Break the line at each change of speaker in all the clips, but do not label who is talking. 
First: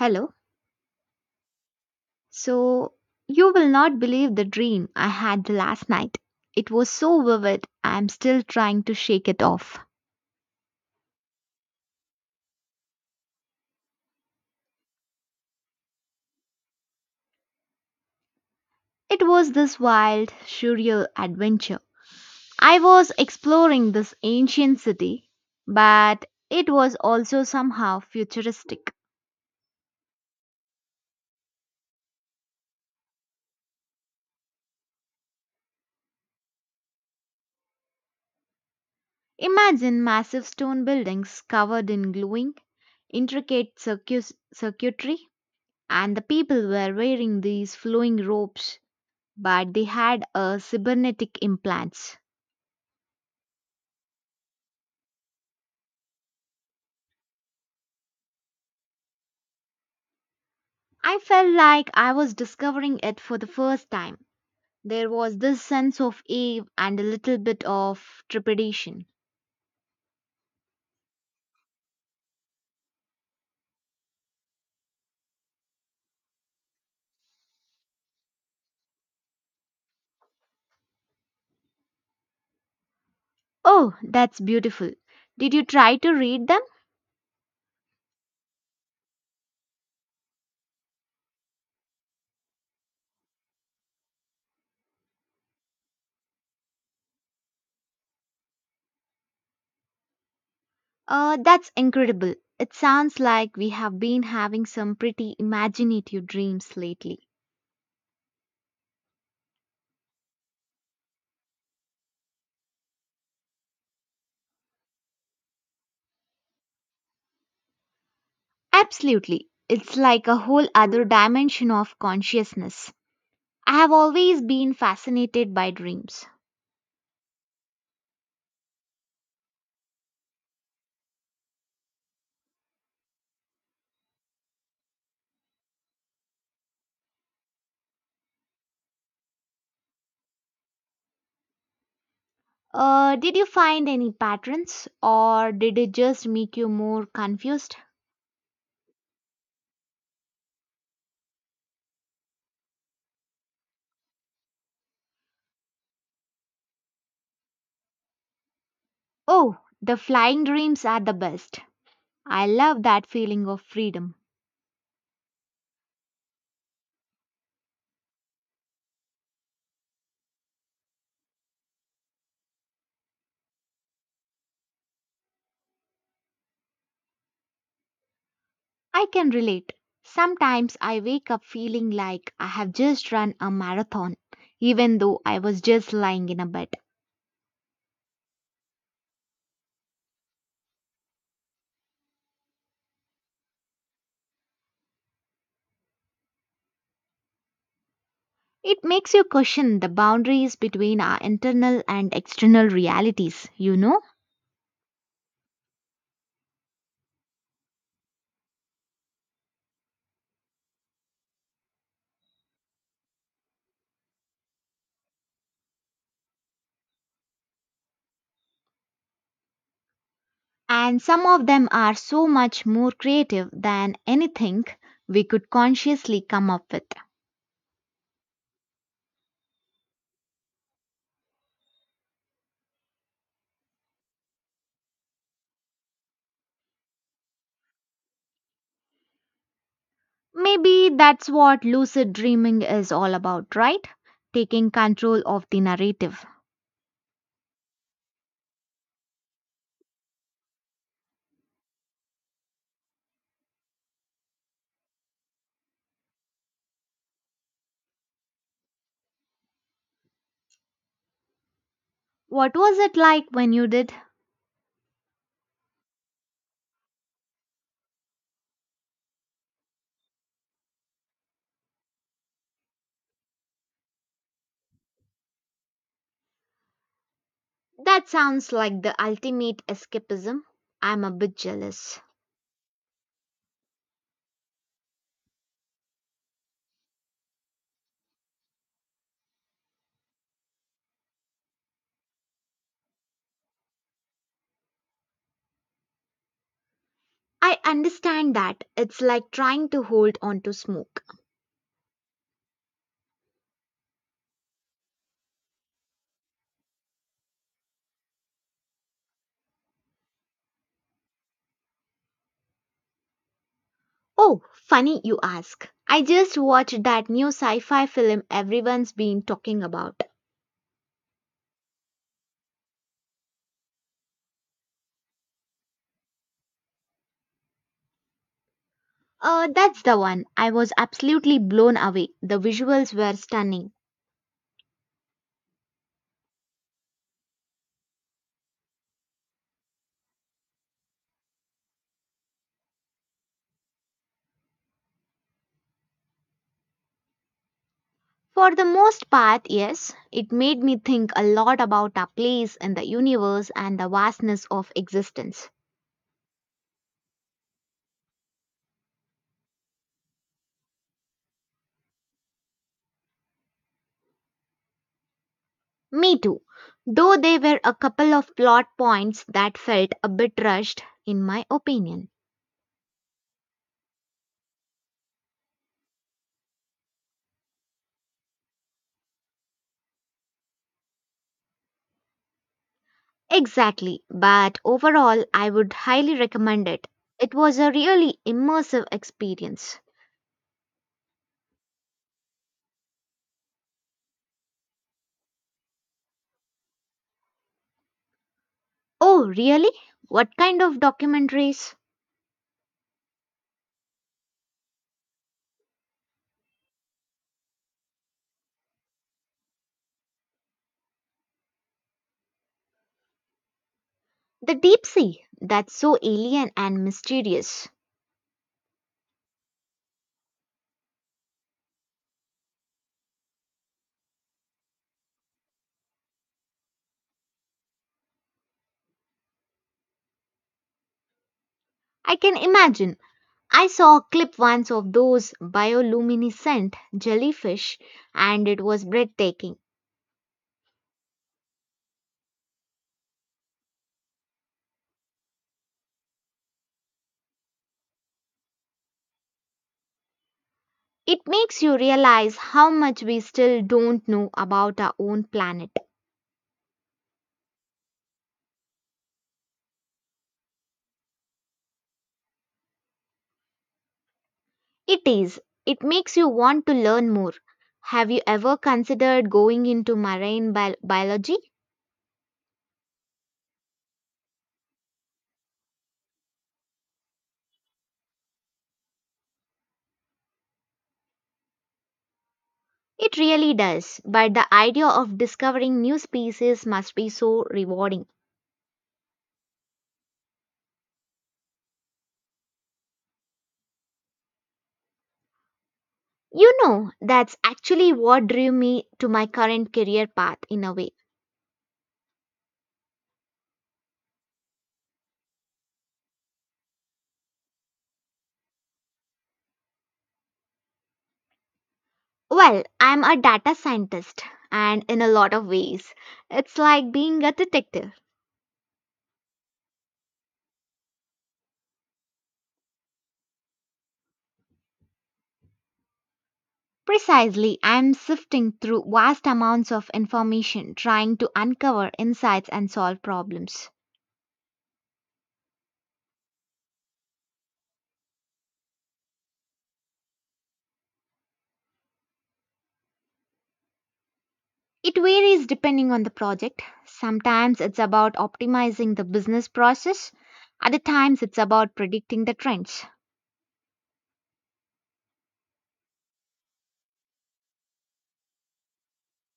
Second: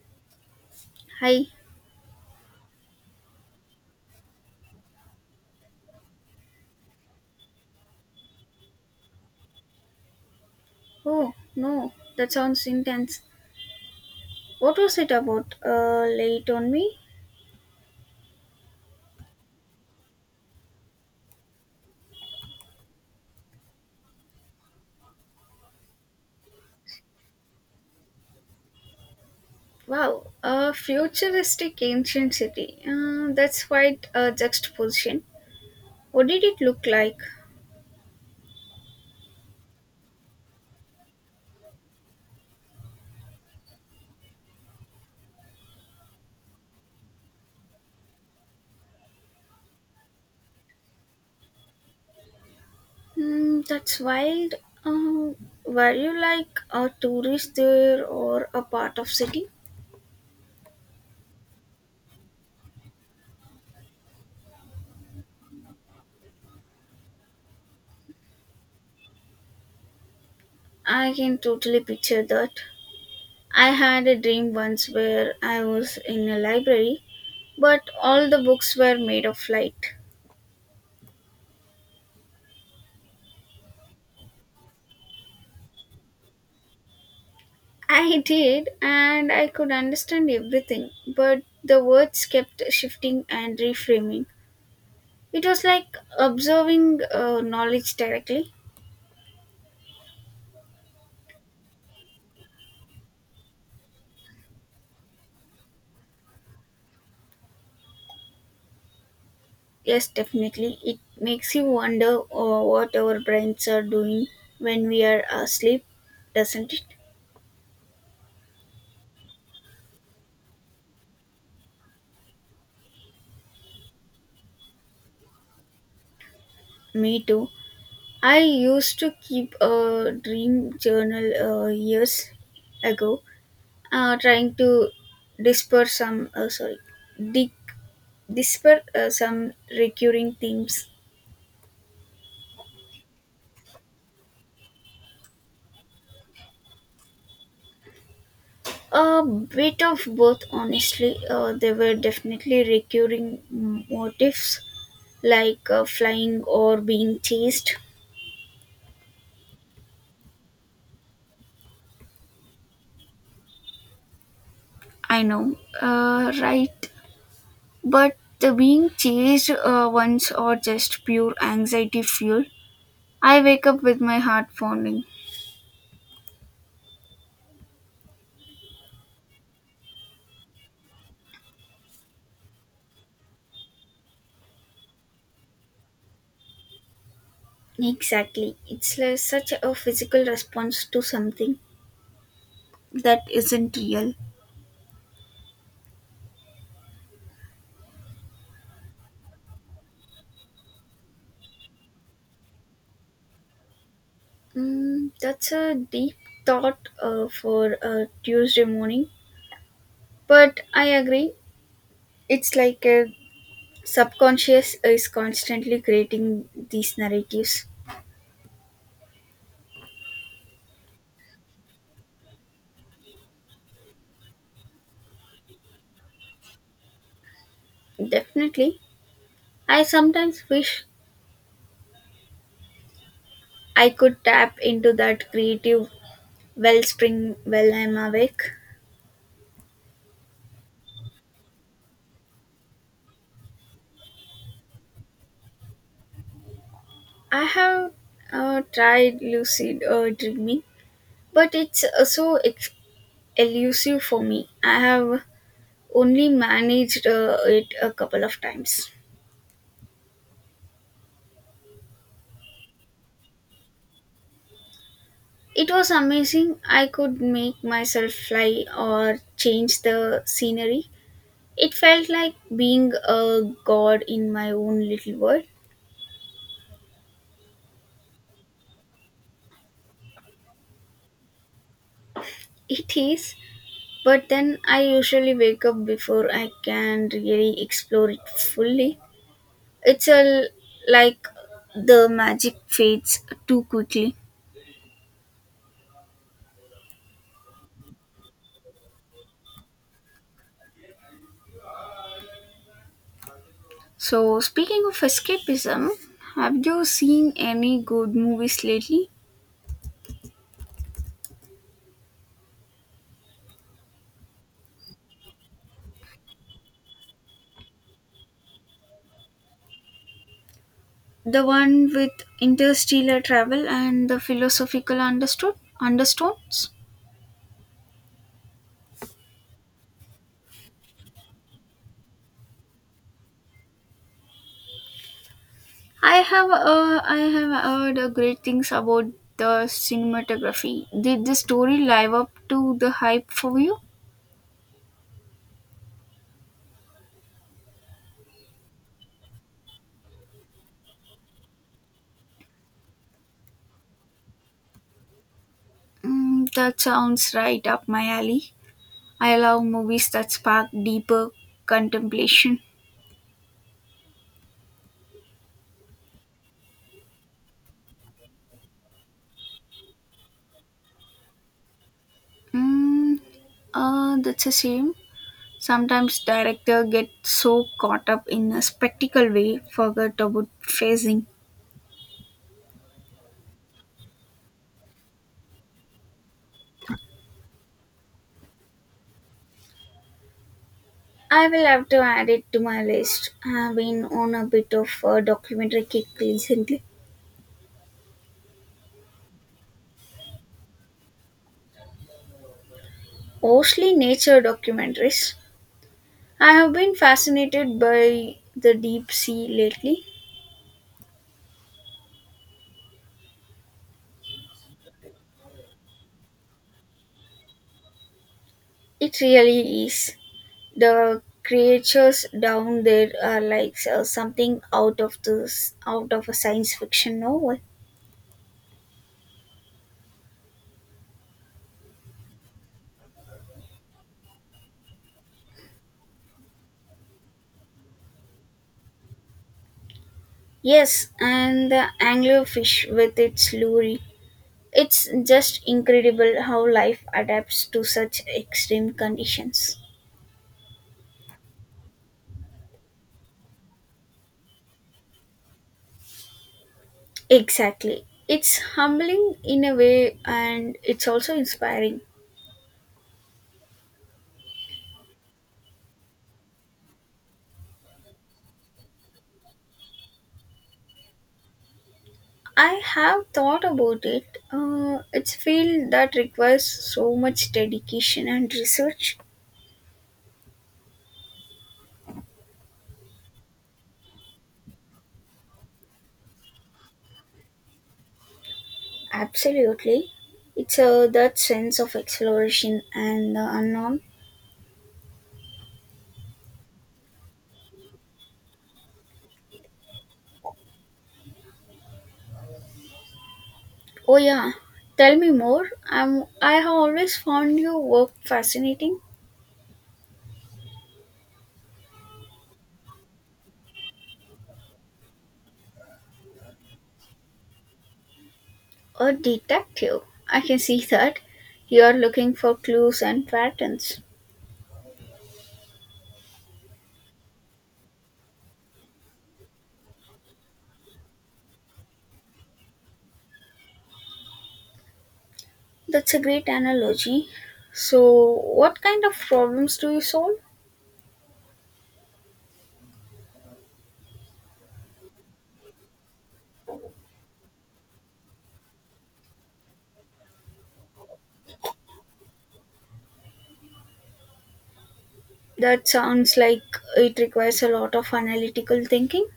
Hello.
Hi.
So, you will not believe the dream I had last night. It was so vivid, I am still trying to shake it off.
Oh, no, that sounds intense. What was it about? Late on me?
It was this wild, surreal adventure. I was exploring this ancient city, but it was also somehow futuristic.
Wow, a futuristic ancient city. That's quite a juxtaposition. What did it look like?
Imagine massive stone buildings covered in glowing, intricate circuitry, and the people were wearing these flowing robes but they had cybernetic implants.
Hmm, that's wild. Um, were you like a tourist there or a part of city?
I felt like I was discovering it for the first time. There was this sense of awe and a little bit of trepidation.
I can totally picture that. I had a dream once where I was in a library, but all the books were made of light.
Oh, that's beautiful. Did you try to read them?
I did, and I could understand everything, but the words kept shifting and reframing. It was like observing knowledge directly.
That's incredible. It sounds like we have been having some pretty imaginative dreams lately.
Yes, definitely. It makes you wonder what our brains are doing when we are asleep, doesn't it?
Absolutely. It's like a whole other dimension of consciousness. I have always been fascinated by dreams.
Me too. I used to keep a dream journal years ago, trying to disperse some, sorry, dig. These were some recurring themes.
Did you find any patterns or did it just make you more confused?
A bit of both, honestly. There were definitely recurring motifs like flying or being chased.
Oh, the flying dreams are the best. I love that feeling of freedom.
I know, right? But the being chased ones are just pure anxiety fuel. I wake up with my heart pounding.
I can relate. Sometimes I wake up feeling like I have just run a marathon, even though I was just lying in a bed.
Exactly. It's like such a physical response to something that isn't real.
It makes you question the boundaries between our internal and external realities, you know?
Mm, that's a deep thought for a Tuesday morning, but I agree. It's like a subconscious is constantly creating these narratives.
And some of them are so much more creative than anything we could consciously come up with.
Definitely. I sometimes wish I could tap into that creative wellspring while I'm awake.
Maybe that's what lucid dreaming is all about, right? Taking control of the narrative.
I have tried lucid dreaming, but it's so elusive for me. I have only managed it a couple of times.
What was it like when you did?
It was amazing. I could make myself fly or change the scenery. It felt like being a god in my own little world.
That sounds like the ultimate escapism. I'm a bit jealous.
It is, but then I usually wake up before I can really explore it fully. It's like the magic fades too quickly.
I understand that. It's like trying to hold on to smoke.
So, speaking of escapism, have you seen any good movies lately?
Oh, funny you ask. I just watched that new sci fi film everyone's been talking about.
The one with interstellar travel and the philosophical understood understones.
That's the one. I was absolutely blown away. The visuals were stunning.
I have heard great things about the cinematography. Did the story live up to the hype for you?
For the most part, yes, it made me think a lot about our place in the universe and the vastness of existence.
Mm, that sounds right up my alley. I love movies that spark deeper contemplation.
Me too. Though there were a couple of plot points that felt a bit rushed, in my opinion.
Mm, that's a shame. Sometimes director get so caught up in a spectacle way forget about phasing.
Exactly, but overall, I would highly recommend it. It was a really immersive experience.
I will have to add it to my list. I've been on a bit of a documentary kick recently,
Oh, really? What kind of documentaries?
mostly nature documentaries. I have been fascinated by the deep sea lately.
The deep sea, that's so alien and mysterious.
It really is. The creatures down there are like something out of the out of a science fiction novel.
I can imagine. I saw a clip once of those bioluminescent jellyfish and it was breathtaking.
Yes, and the anglerfish with its lure. It's just incredible how life adapts to such extreme conditions.
It makes you realize how much we still don't know about our own planet.
Exactly. It's humbling in a way and it's also inspiring.
It is. It makes you want to learn more. Have you ever considered going into biology?
I have thought about it. It's a field that requires so much dedication and research.
It really does, but the idea of discovering new species must be so rewarding.
Absolutely. It's that sense of exploration and the unknown.
You know, that's actually what drew me to my current career path in a way.
Oh yeah, tell me more. I have always found your work fascinating.
Well, I'm a data scientist, and in a lot of ways, it's like being a detective.
A detective. I can see that. You are looking for clues and patterns.
Precisely, I'm sifting through vast amounts of information trying to uncover insights and solve problems.
That's a great analogy. So, what kind of problems do you solve?
It varies depending on the project. Sometimes it's about optimizing the business process, other times it's about predicting the trends.
That sounds like it requires a lot of analytical thinking.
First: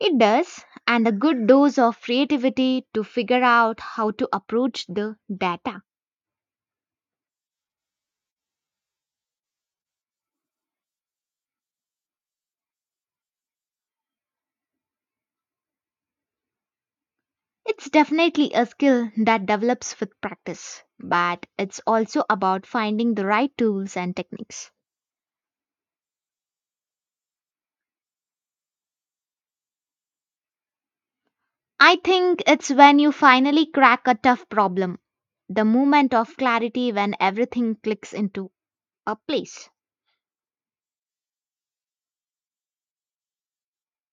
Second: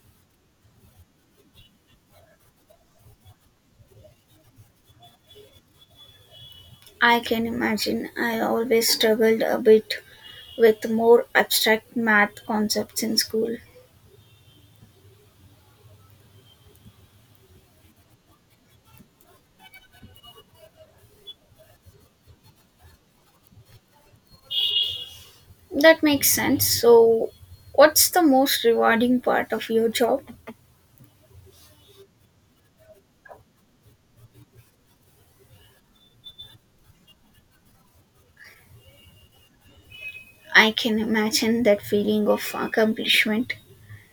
It does, and a good dose of creativity to figure out how to approach the data.
I can imagine I always struggled a bit with more abstract math concepts in school.
It's definitely a skill that develops with practice, but it's also about finding the right tools and techniques.
That makes sense. So, what's the most rewarding part of your job?
I think it's when you finally crack a tough problem, the moment of clarity when everything clicks into a place.
I can imagine that feeling of accomplishment.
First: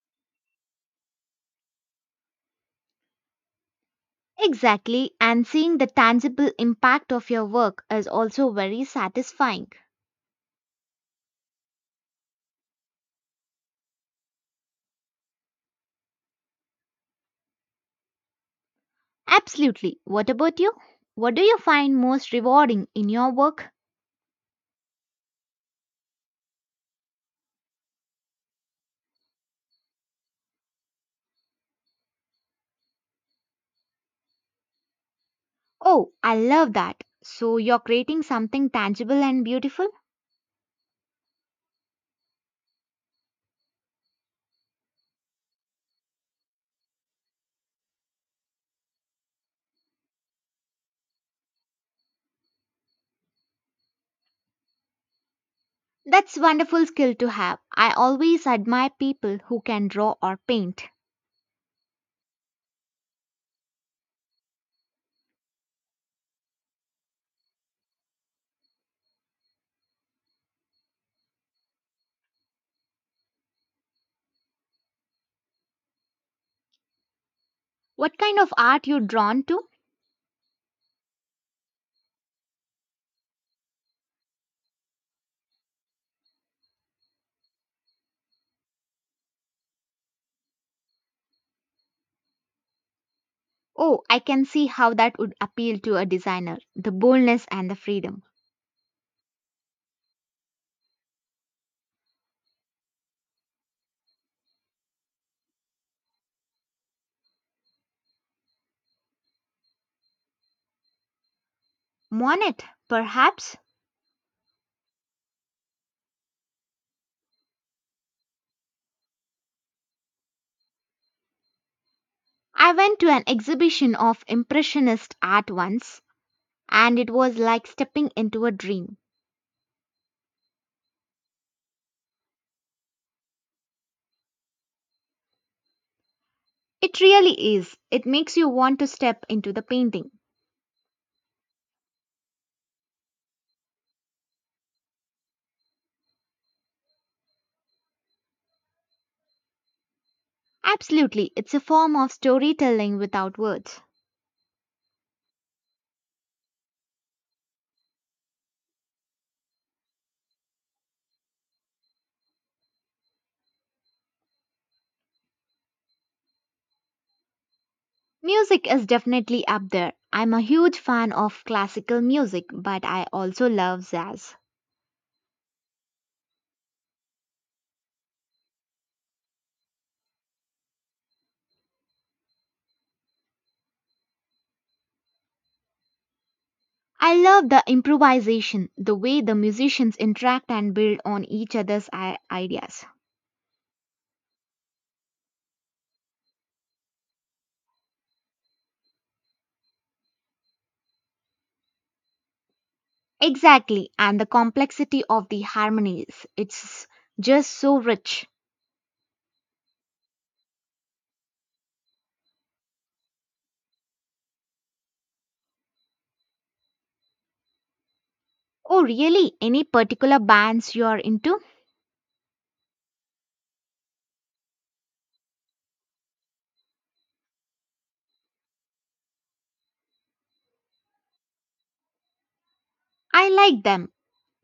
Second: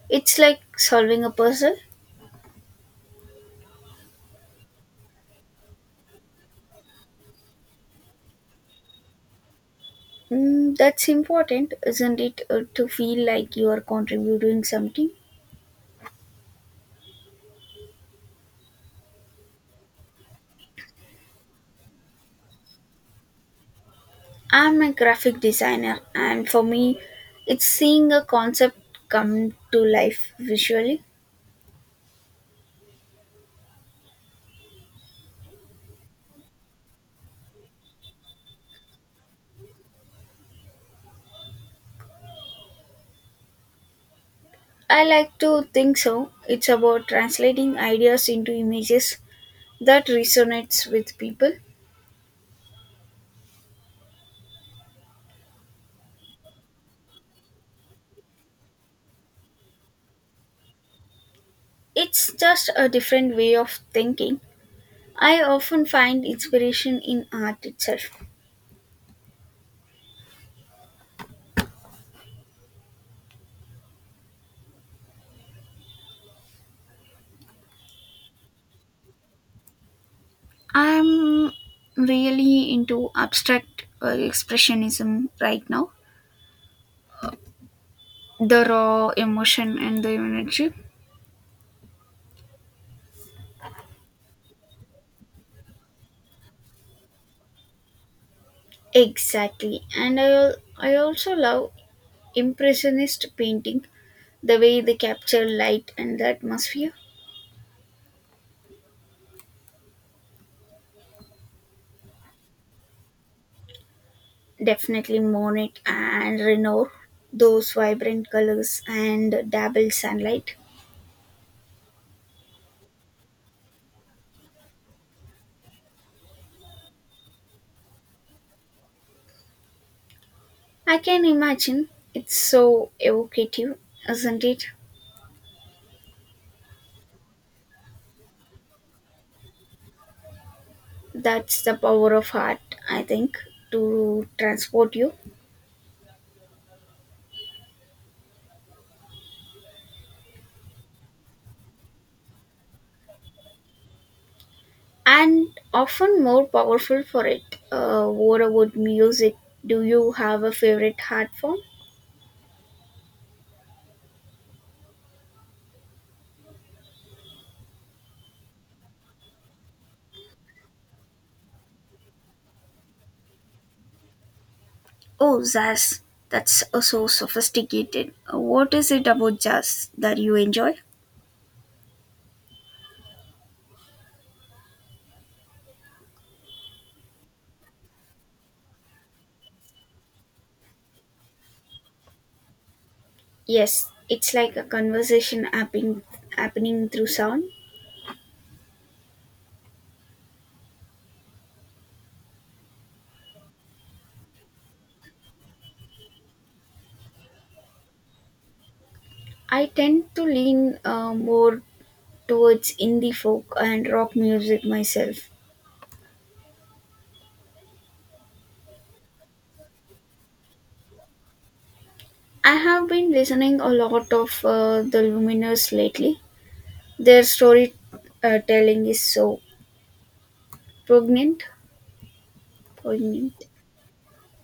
It's like solving a puzzle.
Exactly, and seeing the tangible impact of your work is also very satisfying.
Mm, that's important, isn't it, to feel like you are contributing something?
Absolutely. What about you? What do you find most rewarding in your work?
I'm a graphic designer, and for me, it's seeing a concept come to life visually.
Oh, I love that. So you're creating something tangible and beautiful?
I like to think so. It's about translating ideas into images that resonates with people.
That's wonderful skill to have. I always admire people who can draw or paint.
It's just a different way of thinking. I often find inspiration in art itself.
What kind of art you drawn to?
I'm really into abstract expressionism right now. The raw emotion and the energy.
Oh, I can see how that would appeal to a designer. The boldness and the freedom.
Exactly. And I also love impressionist painting, the way they capture light and the atmosphere.
Monet, perhaps?
Definitely Monet and Renoir, those vibrant colors and dabbled sunlight.
I went to an exhibition of impressionist art once and it was like stepping into a dream.
I can imagine it's so evocative, isn't it?
It really is. It makes you want to step into the painting.
That's the power of art, I think, to transport you.
Absolutely, it's a form of storytelling without words.
And often more powerful for it. Uh, what about music, do you have a favorite art form?
Music is definitely up there. I'm a huge fan of classical music, but I also love jazz.
Oh jazz, that's so sophisticated. What is it about jazz that you enjoy?
I love the improvisation, the way the musicians interact and build on each other's ideas.
Yes, it's like a conversation happening through sound.
Exactly, and the complexity of the harmonies. It's just so rich.
I tend to lean more towards indie folk and rock music myself.
Oh, really? Any particular bands you're into?
I have been listening a lot of the luminous lately. Their story telling is so poignant,
I
poignant.
like them,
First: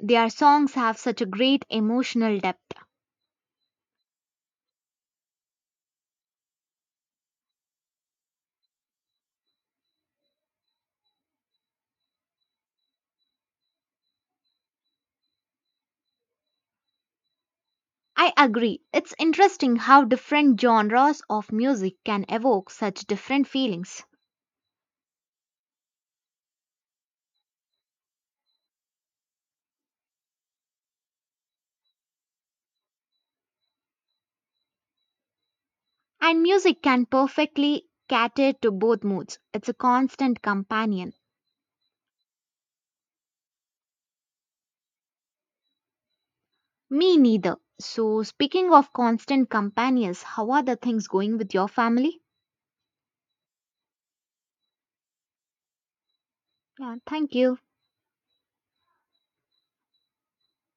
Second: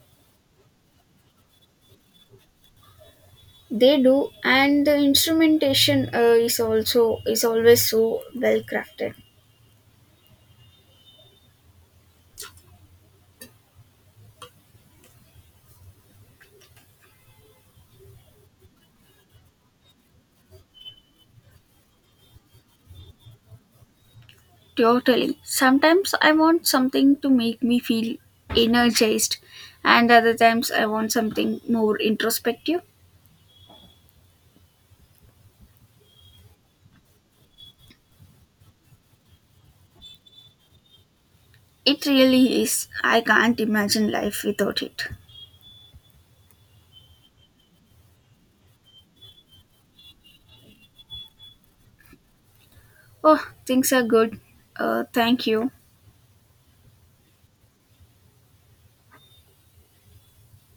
their songs have such a great emotional depth.
They do, and the instrumentation is always so well crafted.
I agree. It's interesting how different genres of music can evoke such different feelings.
Totally. Sometimes I want something to make me feel energized, and other times I want something more introspective.
And music can perfectly cater to both moods. It's a constant companion.
It really is. I can't imagine life without it.
Me neither. So, speaking of constant companions, how are the things going with your family?
Oh, things are good. Thank you.
Yeah, thank you.